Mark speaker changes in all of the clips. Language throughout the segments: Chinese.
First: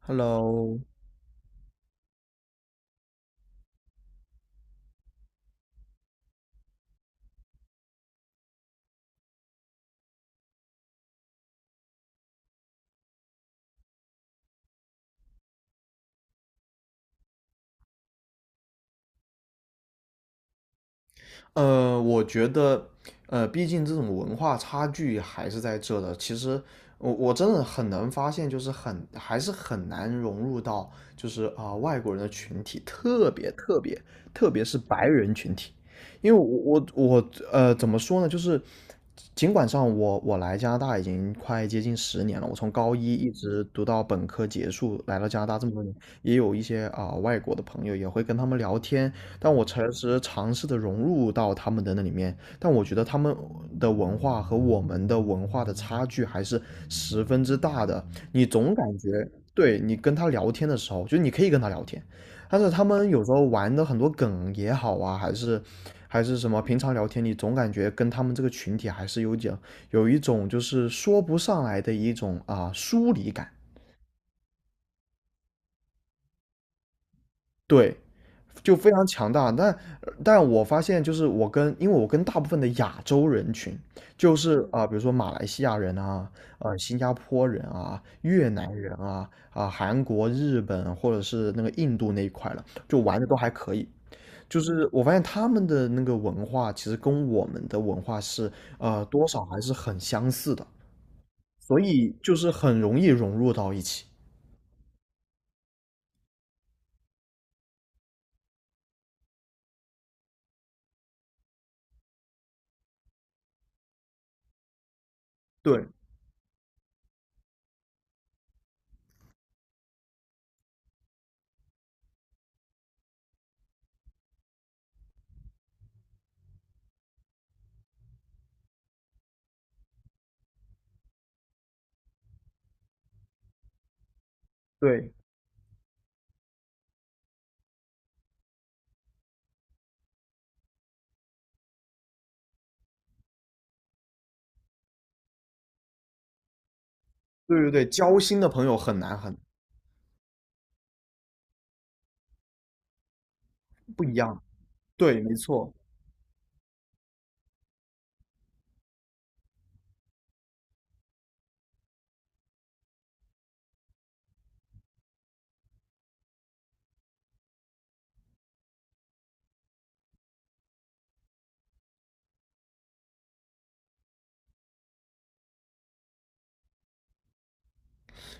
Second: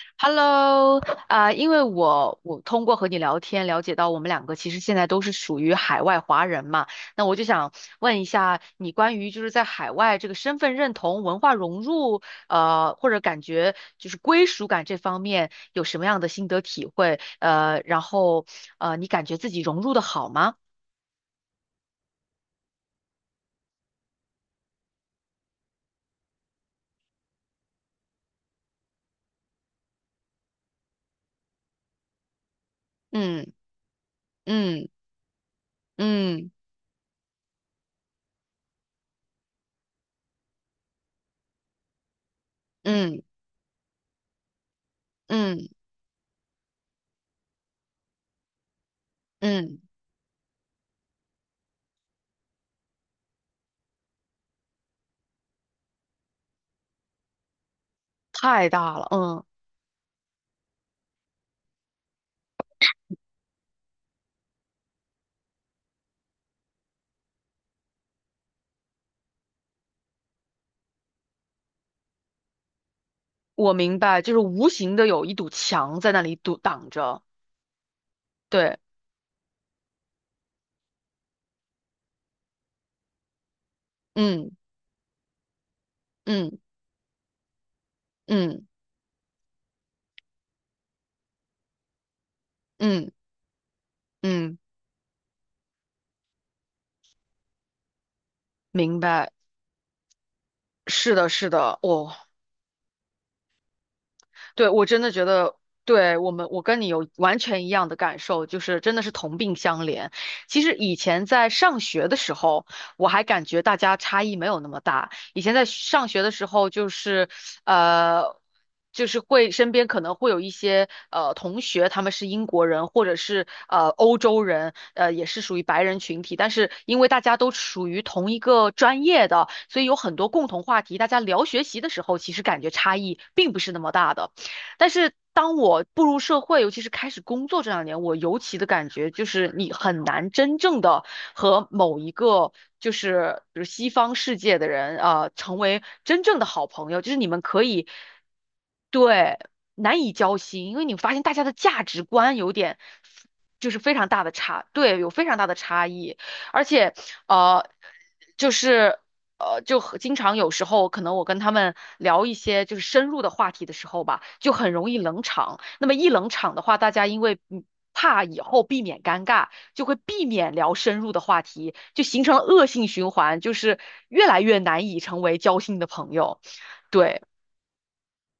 Speaker 1: Hello,
Speaker 2: Hello，因为我通过和你聊天了解到我们两个其实现在都是属于海外华人嘛，那我就想问一下你关于就是在海外这个身份认同、文化融入，或者感觉就是归属感这方面有什么样的心得体会？然后你感觉自己融入的好吗？
Speaker 1: 我觉得，毕竟这种文化差距还是在这的。其实我真的很难发现，就是很还是很难融入到外国人的群体，
Speaker 2: 嗯
Speaker 1: 特别是
Speaker 2: 嗯
Speaker 1: 白人群体，因为
Speaker 2: 嗯
Speaker 1: 我怎么说呢，就是尽管我来加拿大已经快接近十年了，我从高一
Speaker 2: 嗯
Speaker 1: 一直读到本科结束，来到加拿大这
Speaker 2: 嗯
Speaker 1: 么多年，也有一些外国的朋友，也会跟他们聊天，但我
Speaker 2: 嗯，
Speaker 1: 诚实尝试的融入到他们的那里面，但我觉得他们的文化和我们的文化的差距还是十分之大的。你
Speaker 2: 太
Speaker 1: 总感
Speaker 2: 大了，
Speaker 1: 觉，
Speaker 2: 嗯，
Speaker 1: 对，你跟他聊天的时候，就你可以跟他聊天，但是他们有时候玩的很多梗也好啊，还是什么，平常聊天你总感觉跟他们这个群体还是有点有一种就是说不上来的一种啊疏离感。
Speaker 2: 我明白，就是无形的有一堵墙在那里堵挡着。
Speaker 1: 对，就
Speaker 2: 对，
Speaker 1: 非常强大。但我发现，就是因为我跟大部分的亚洲人群，
Speaker 2: 嗯
Speaker 1: 比如说马来西亚人啊，
Speaker 2: 嗯
Speaker 1: 呃，新加坡人啊，越
Speaker 2: 嗯
Speaker 1: 南人啊，韩国、日本或者是那个印度那一块了，就
Speaker 2: 嗯
Speaker 1: 玩的都还可以。
Speaker 2: 嗯，
Speaker 1: 就是我发现他们的那个文化，其实跟我们的文化是
Speaker 2: 明
Speaker 1: 呃多
Speaker 2: 白。
Speaker 1: 少还是很相似的，
Speaker 2: 是的，是的，
Speaker 1: 所以就是很容易融入到一起。
Speaker 2: 对，我真的觉得，对我们，我跟你有完全一样的感受，就是真的是同病相怜。其实以前在上学的时候，我还感觉大家差异没有那么大。以前在
Speaker 1: 对
Speaker 2: 上学的时候，就是呃，就是会身边可能会有一些同学，他们是英国人或者是欧洲人，也是属于白人群体，但是因为大家都属于同一个专业的，所以有很多共同话题，大家聊学习的时候，其实感觉差异并不是那么大的。但是
Speaker 1: 对
Speaker 2: 当我步入社会，尤其是开始工作这2年，我尤其的感觉就是你很难真正的和某一个就是比如西方世界的人啊、成为真正的好朋友，就是你们
Speaker 1: 对
Speaker 2: 可
Speaker 1: 对
Speaker 2: 以，
Speaker 1: 对，交心的朋友很难
Speaker 2: 对，难以交心，因为你发现大家的价值观有点。就是非
Speaker 1: 不
Speaker 2: 常
Speaker 1: 一
Speaker 2: 大的
Speaker 1: 样。
Speaker 2: 差，对，有
Speaker 1: 对，
Speaker 2: 非
Speaker 1: 没
Speaker 2: 常大的
Speaker 1: 错。
Speaker 2: 差异，而且，呃，就是就很经常有时候可能我跟他们聊一些就是深入的话题的时候吧，就很容易冷场。那么一冷场的话，大家因为怕以后避免尴尬，就会避免聊深入的话题，就形成了恶性循环，就是越来越难以成为交心的朋友。对，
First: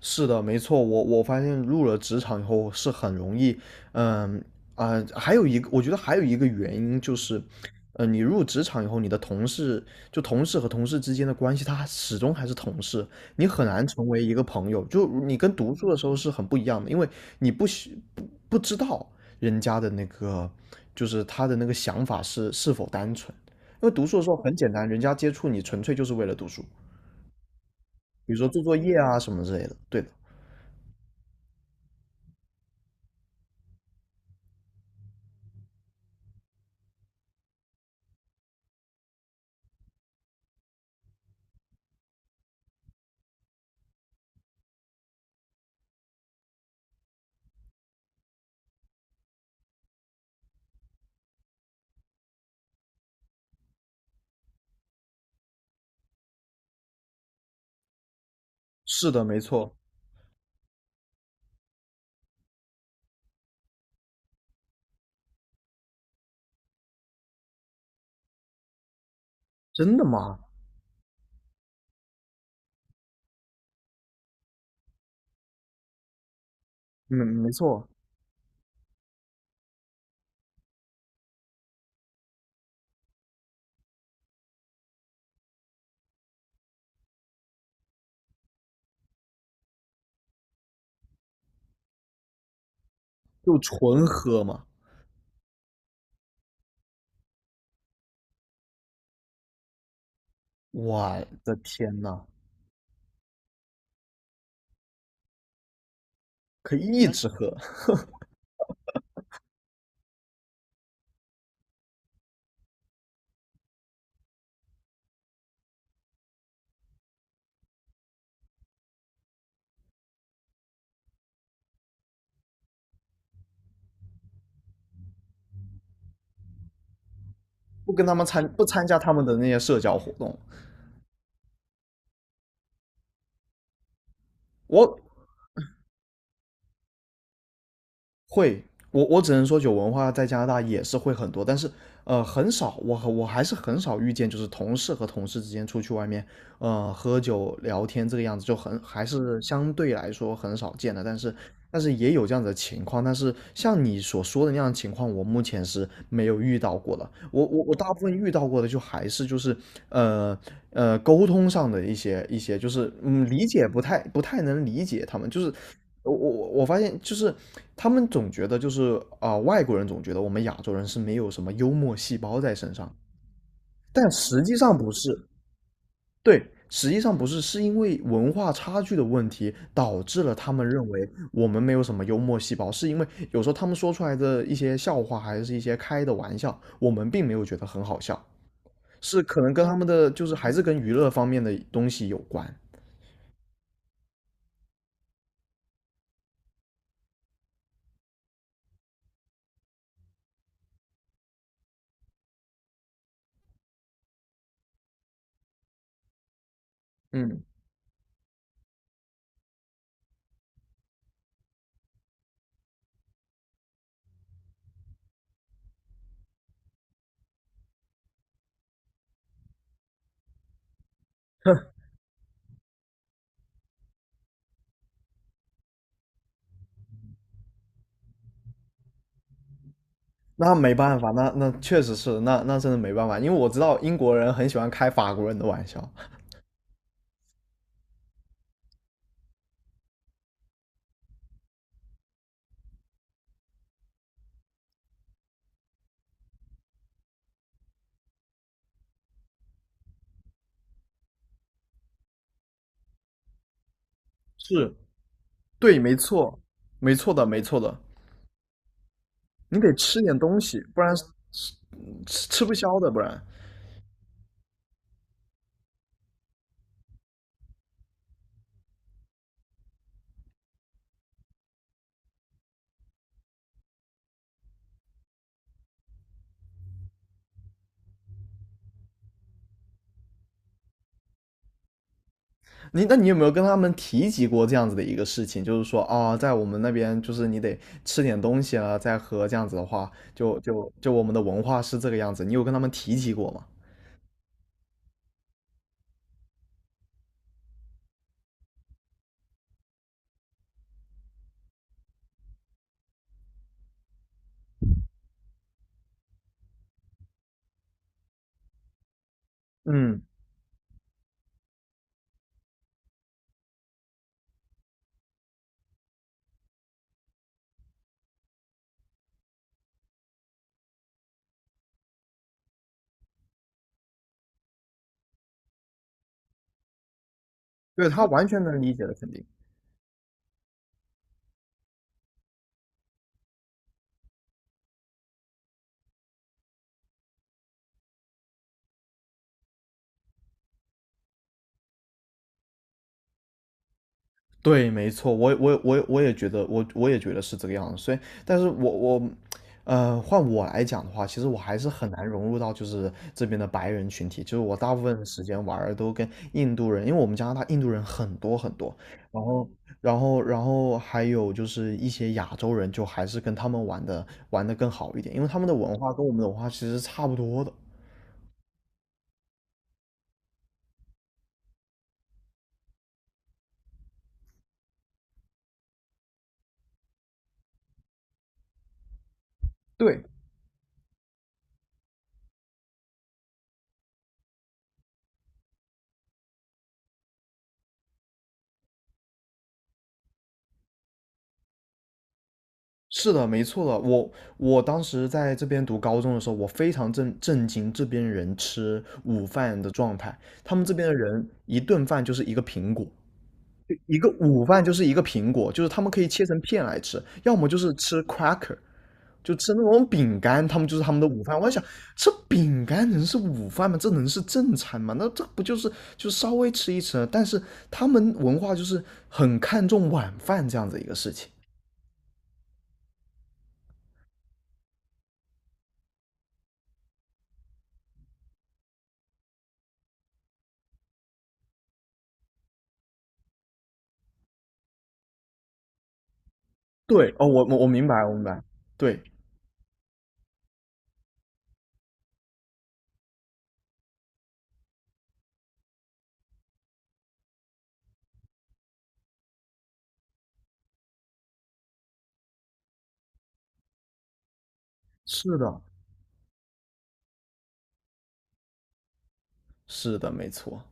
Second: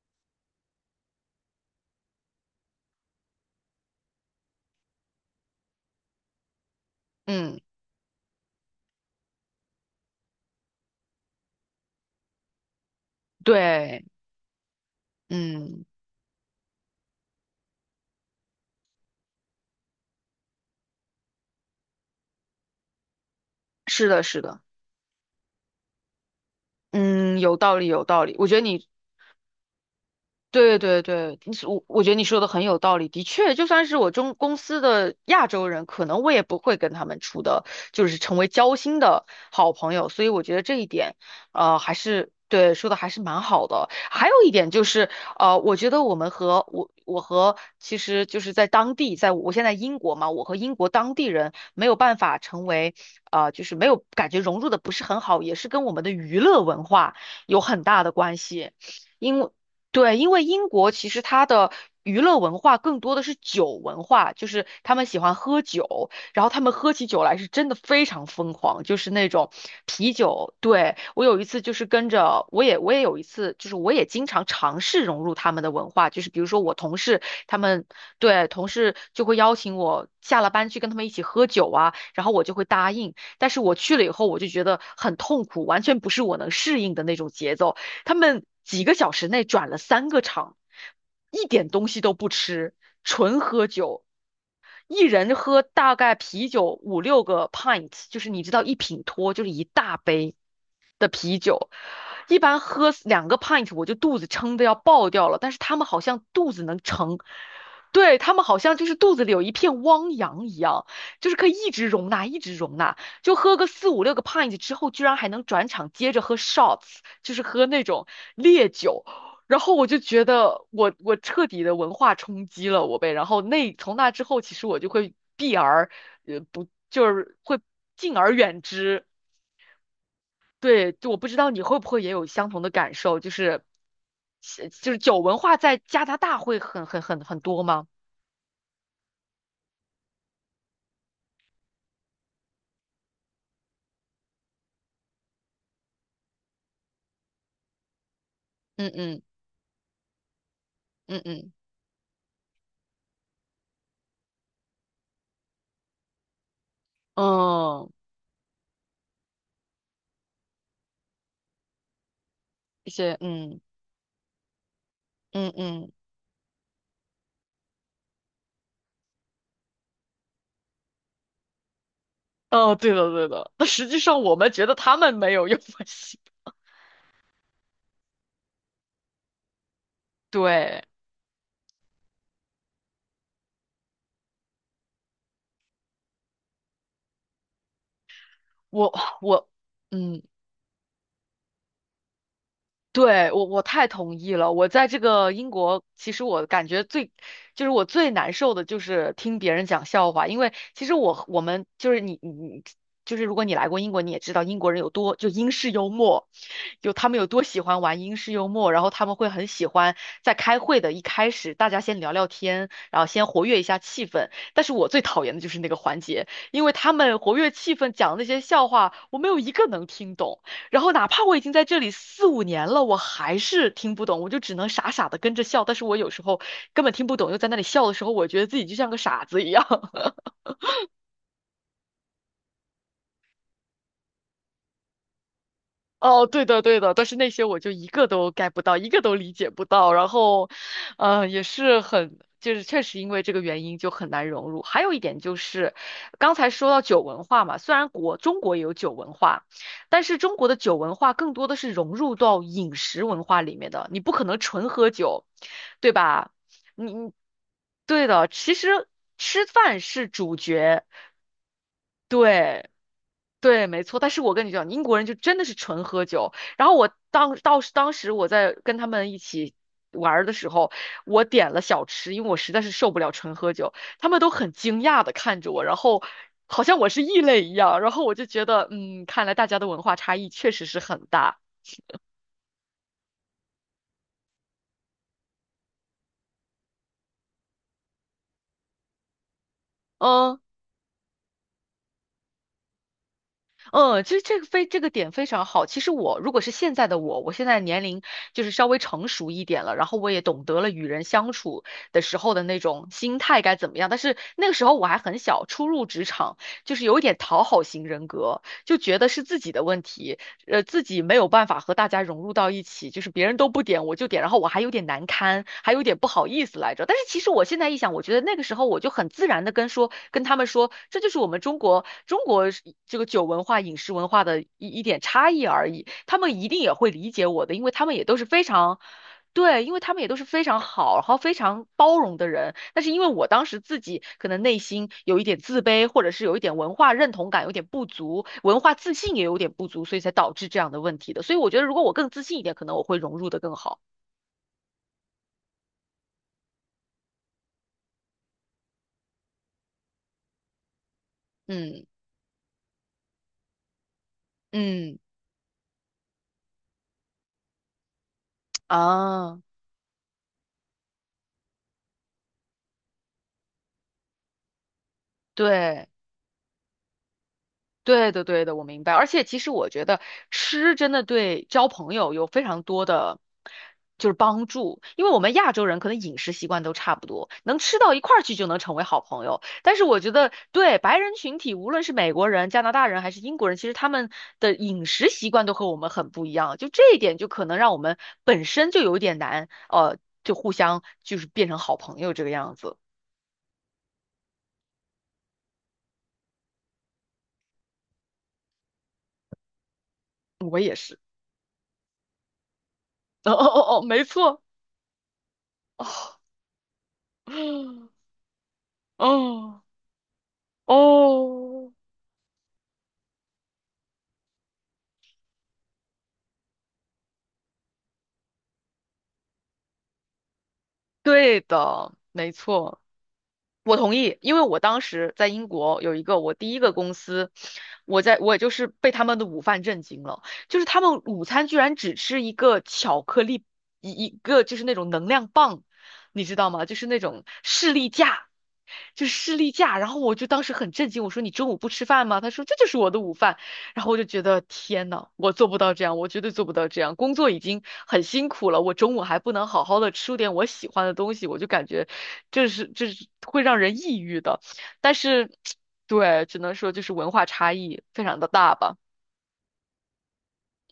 Speaker 1: 是的，没错，我发现入了职场以后是很容易，嗯还有一个，我觉得还有一个原因就是，
Speaker 2: 嗯，
Speaker 1: 呃，你入职场以后，你的同事同事和同事之间的关系，他始终还是同事，你很难
Speaker 2: 对，
Speaker 1: 成为一个朋友。就你跟读
Speaker 2: 嗯，
Speaker 1: 书的时候是很不一样的，因为你不需不不知道人家的那个，就是他的那个想法是是否单纯。因为读
Speaker 2: 是
Speaker 1: 书
Speaker 2: 的，
Speaker 1: 的时候
Speaker 2: 是
Speaker 1: 很
Speaker 2: 的，
Speaker 1: 简单，人家接触你纯粹就是为了读书，
Speaker 2: 嗯，有道理，有道
Speaker 1: 比
Speaker 2: 理。
Speaker 1: 如
Speaker 2: 我
Speaker 1: 说
Speaker 2: 觉得
Speaker 1: 做作
Speaker 2: 你，
Speaker 1: 业啊什么之类的。对的。
Speaker 2: 对对对，你，我觉得你说的很有道理，的确，就算是我中公司的亚洲人，可能我也不会跟他们处的，就是成为交心的好朋友，所以我觉得这一点，还是对说的还是蛮好的。还有一点就是，我觉得我们和我和其实就是在当地，在我现在英国嘛，我和英国当地人没有办法成为，就是没有感觉融入的不是很好，也是跟我们的娱乐文化有很大的关系。
Speaker 1: 是的，没
Speaker 2: 因为
Speaker 1: 错，
Speaker 2: 对，因为英国其实它的娱乐文化更多的是酒文化，就是他们喜欢喝酒，然后他们喝起酒来是真的非常疯狂，就是那种
Speaker 1: 真的
Speaker 2: 啤
Speaker 1: 吗？
Speaker 2: 酒。对，我有一次就是跟着，我也有一次，就是我也经常尝试融入他们的文化，就是比如说我同
Speaker 1: 嗯，
Speaker 2: 事
Speaker 1: 没
Speaker 2: 他们，
Speaker 1: 错，
Speaker 2: 对，同事就会邀请我下了班去跟他们一起喝酒啊，然后我就会答应，但是我去了以后，我就觉得很痛苦，完全不是我能适应的那种节奏。他们几个小时内转了三个场，一点东西都不吃，纯
Speaker 1: 就
Speaker 2: 喝酒，
Speaker 1: 纯喝嘛。
Speaker 2: 一人喝大概啤酒五六个 pint，就是你知道一品脱就是一大杯的
Speaker 1: 我
Speaker 2: 啤
Speaker 1: 的
Speaker 2: 酒，
Speaker 1: 天呐，
Speaker 2: 一般喝2 pint 我就肚子撑得要爆掉了，但是他们好像肚子
Speaker 1: 可
Speaker 2: 能
Speaker 1: 以一
Speaker 2: 撑。
Speaker 1: 直喝，
Speaker 2: 对，他们好像就是肚子里有一片汪洋一样，就是可以一直容纳，一直容纳。就喝个四五六个 pint 之后，居然还能转场接着喝 shots，就是喝那种烈酒。然后我就觉得我彻底的文化冲击了我呗。然后从那之后，其实我就会避而不就是会
Speaker 1: 不跟他
Speaker 2: 敬
Speaker 1: 们
Speaker 2: 而
Speaker 1: 参
Speaker 2: 远
Speaker 1: 不参加
Speaker 2: 之。
Speaker 1: 他们的那些社交活动。
Speaker 2: 对，就我不知道你会不会也有相同的感受，就是
Speaker 1: 我
Speaker 2: 酒文化在加拿大会很很很很多吗？
Speaker 1: 会，我只能说酒文化在加拿大也是会很多，但是呃很少，我还是很少遇见，就是同事和同事之间出去外面呃喝酒聊天这个样子，就很
Speaker 2: 嗯
Speaker 1: 还
Speaker 2: 嗯
Speaker 1: 是相对来说很少见的，但
Speaker 2: 嗯
Speaker 1: 是
Speaker 2: 嗯
Speaker 1: 但是也有这样子的情况，但是像你所说的那样的情况，我目前是没有遇到过的，我
Speaker 2: 嗯，
Speaker 1: 大部分遇到过的就还是呃沟通上的一些，就
Speaker 2: 一
Speaker 1: 是
Speaker 2: 些
Speaker 1: 嗯理
Speaker 2: 嗯
Speaker 1: 解不太能理解他们，就
Speaker 2: 嗯
Speaker 1: 是
Speaker 2: 嗯。
Speaker 1: 我发现就是他们总觉得外国人总觉得我们亚洲人是没有什么幽默细胞在身
Speaker 2: 哦，对
Speaker 1: 上，
Speaker 2: 的对的，那实际
Speaker 1: 但
Speaker 2: 上我
Speaker 1: 实
Speaker 2: 们
Speaker 1: 际
Speaker 2: 觉得
Speaker 1: 上不
Speaker 2: 他们
Speaker 1: 是，
Speaker 2: 没有用 过西
Speaker 1: 对，实际上不是，是因为文化差距的问题导致了他们认
Speaker 2: 对，
Speaker 1: 为我们没有什么幽默细胞，是因为有时候他们说出来的一些笑话还是一些开的玩笑，我们并没有觉得很好笑，
Speaker 2: 我
Speaker 1: 是可
Speaker 2: 我，
Speaker 1: 能跟他们的
Speaker 2: 嗯。
Speaker 1: 就是还是跟娱乐方面的东西有关。
Speaker 2: 对，我太同意了。我在这个英国，其实我感觉最，就是我最难受的就是听别人讲笑话，因为其实我们就是你就是如果你来过英国，你也知道英国人有多就英式幽默，有他们有多
Speaker 1: 嗯，
Speaker 2: 喜欢玩英式幽默，然后他们会很喜欢在开会的一开始大家先聊聊天，然后先活跃一下气氛。但是我最讨厌的就是那个环节，因为他们活跃气氛讲的那些笑话，我没有一个能听懂。然后哪怕我已经在这里四五年了，我还是听不懂，我就只能傻傻的跟着笑。但是我有时候根本听不懂，又在那里笑的时候，我觉得自己就像个傻子一样。
Speaker 1: 那没办法，那那确实是，那那真的没办法，因为我知道英国人很喜欢开法国人的玩笑。
Speaker 2: 哦，对的，对的，但是那些我就一个都 get 不到，一个都理解不到，然后，也是很，就是确实因为这个原因就很难融入。还有一点就是，刚才说到酒文化嘛，虽然中国也有酒文化，但是中国的酒文化更多的是融入到饮食文化里面的，你不可能纯
Speaker 1: 是，
Speaker 2: 喝酒，
Speaker 1: 对，
Speaker 2: 对
Speaker 1: 没
Speaker 2: 吧？
Speaker 1: 错，
Speaker 2: 你
Speaker 1: 没
Speaker 2: 你
Speaker 1: 错的，没错的，
Speaker 2: 对的，其实吃
Speaker 1: 你得
Speaker 2: 饭
Speaker 1: 吃
Speaker 2: 是
Speaker 1: 点
Speaker 2: 主
Speaker 1: 东西，不
Speaker 2: 角，
Speaker 1: 然吃不
Speaker 2: 对。
Speaker 1: 消的，不然。
Speaker 2: 对，没错。但是我跟你讲，英国人就真的是纯喝酒。然后我当时我在跟他们一起玩儿的时候，我点了小吃，因为我实在是受不了纯喝酒。他们都很惊讶的看着我，然后好像我是异类一样。然后我就觉得，嗯，看来大家的文化差异确实是很大。
Speaker 1: 你那你有没有跟他们提及过这样子的一个事情？就是说啊、在我们那边就是你得吃点东西啊，再喝这样子的话，
Speaker 2: 嗯。
Speaker 1: 就我们的文化是这个样子。你有跟他们提及过吗？
Speaker 2: 嗯，其实这个非这个点非常好。其实我如果是现在的我，我现在年龄就是稍微成熟一点了，然后我也懂得了与人相处的时候的那种心态该怎么样。但是那个时候我还很小，初入职场，就是有一点讨好型人格，就觉得是自己的问
Speaker 1: 嗯，
Speaker 2: 题。自己没有办法和大家融入到一起，就是别人都不点，我就点，然后我还有点难堪，还有点不好意思来着。但是其实我现在一想，我觉得那个时候我就很自然的跟说，跟他们说，这就是我们中国是这个酒文化、饮食文化的一点差异而已。他们一定也会理解我的，因为他
Speaker 1: 对，
Speaker 2: 们也
Speaker 1: 他
Speaker 2: 都是
Speaker 1: 完全
Speaker 2: 非
Speaker 1: 能理
Speaker 2: 常，
Speaker 1: 解的，肯定。
Speaker 2: 对，因为他们也都是非常好，然后非常包容的人。但是因为我当时自己可能内心有一点自卑，或者是有一点文化认同感有点不足，文化自信也有点不足，所以才导致这样的问题的。所以我觉得，如果我更自信一点，可能我会融入的更好。
Speaker 1: 对，没错，我我也觉得，我也觉得是这个样子。所以，但是我，呃，换我来讲的话，其实我还是
Speaker 2: 嗯
Speaker 1: 很难融入到就是这边的白人群体。就是我大部
Speaker 2: 嗯
Speaker 1: 分时间玩儿都跟印度人，因为我们加拿大印度人很多，然
Speaker 2: 啊，
Speaker 1: 后然后还有就是一些亚洲人，就还是跟他们玩的更好一点，因为他们的文
Speaker 2: 对。
Speaker 1: 化跟我们的文化其实是差不多的。
Speaker 2: 对的，对的，我明白。而且其实我觉得吃真的对交朋友有非常多的就是帮助，因为我们亚洲人可能饮食习惯都差不多，能吃到一块儿去就能成为好朋友。但是我
Speaker 1: 对。
Speaker 2: 觉得对白人群体，无论是美国人、加拿大人还是英国人，其实他们的饮食习惯都和我们很不一样，就这一点就可能让我们本身就有一点难，就互相就是变成好朋友这个样子。
Speaker 1: 是的，没错的。我当时在这边读高中的时候，我非常震惊这边人吃午饭的状态。他
Speaker 2: 我
Speaker 1: 们这
Speaker 2: 也
Speaker 1: 边的
Speaker 2: 是，
Speaker 1: 人一顿饭就是一个苹果，
Speaker 2: 哦哦哦哦，
Speaker 1: 一
Speaker 2: 没
Speaker 1: 个
Speaker 2: 错，
Speaker 1: 午饭就是一个苹果，就是他
Speaker 2: 哦，
Speaker 1: 们可以切成片来吃，要么就是
Speaker 2: 嗯
Speaker 1: 吃 cracker,就吃
Speaker 2: 哦。
Speaker 1: 那种饼干，他们就是他们的午饭。我在想，
Speaker 2: 哦，
Speaker 1: 这饼干能是午饭吗？这能是正餐吗？那这不就是就稍微吃一吃？但是他们文化就是很看重晚饭这样子一个事情。
Speaker 2: 对的，没错。我同意，因为我当时在英国有一个我第一个公司，我在我也就是被他们的午饭震惊了，就是他们午餐居然只吃一个巧克力，一个就是那种能量棒，你知道吗？就是那
Speaker 1: 对，
Speaker 2: 种
Speaker 1: 哦，我我
Speaker 2: 士
Speaker 1: 明
Speaker 2: 力
Speaker 1: 白，我明
Speaker 2: 架，
Speaker 1: 白，对，
Speaker 2: 就是士力架。然后我就当时很震惊，我说你中午不吃饭吗？他说这就是我的午饭。然后我就觉得天呐，我做不到这样，我绝对做不到这样。工作已经很辛苦了，我中午还不能好好的吃点我喜欢的东西，我就感觉这是会让人抑郁的。但是，
Speaker 1: 是的，
Speaker 2: 对，只能说就是文化差异非常的大吧。
Speaker 1: 是的，没错，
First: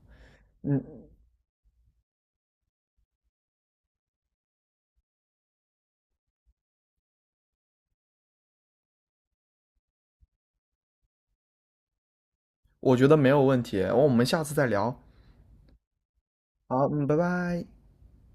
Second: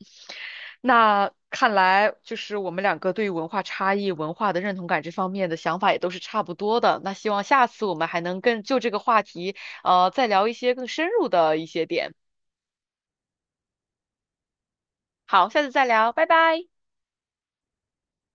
Speaker 1: 嗯，
Speaker 2: 那看来就是我们两个对于文化差异、文化的认同感这方面的想法也都是差不多的。那希望下次我们还能更就这个话题，再聊一些更深入的一些点。
Speaker 1: 我觉得没有问题，我们下次再聊，
Speaker 2: 好，下次再聊，拜拜。
Speaker 1: 好，嗯，拜拜。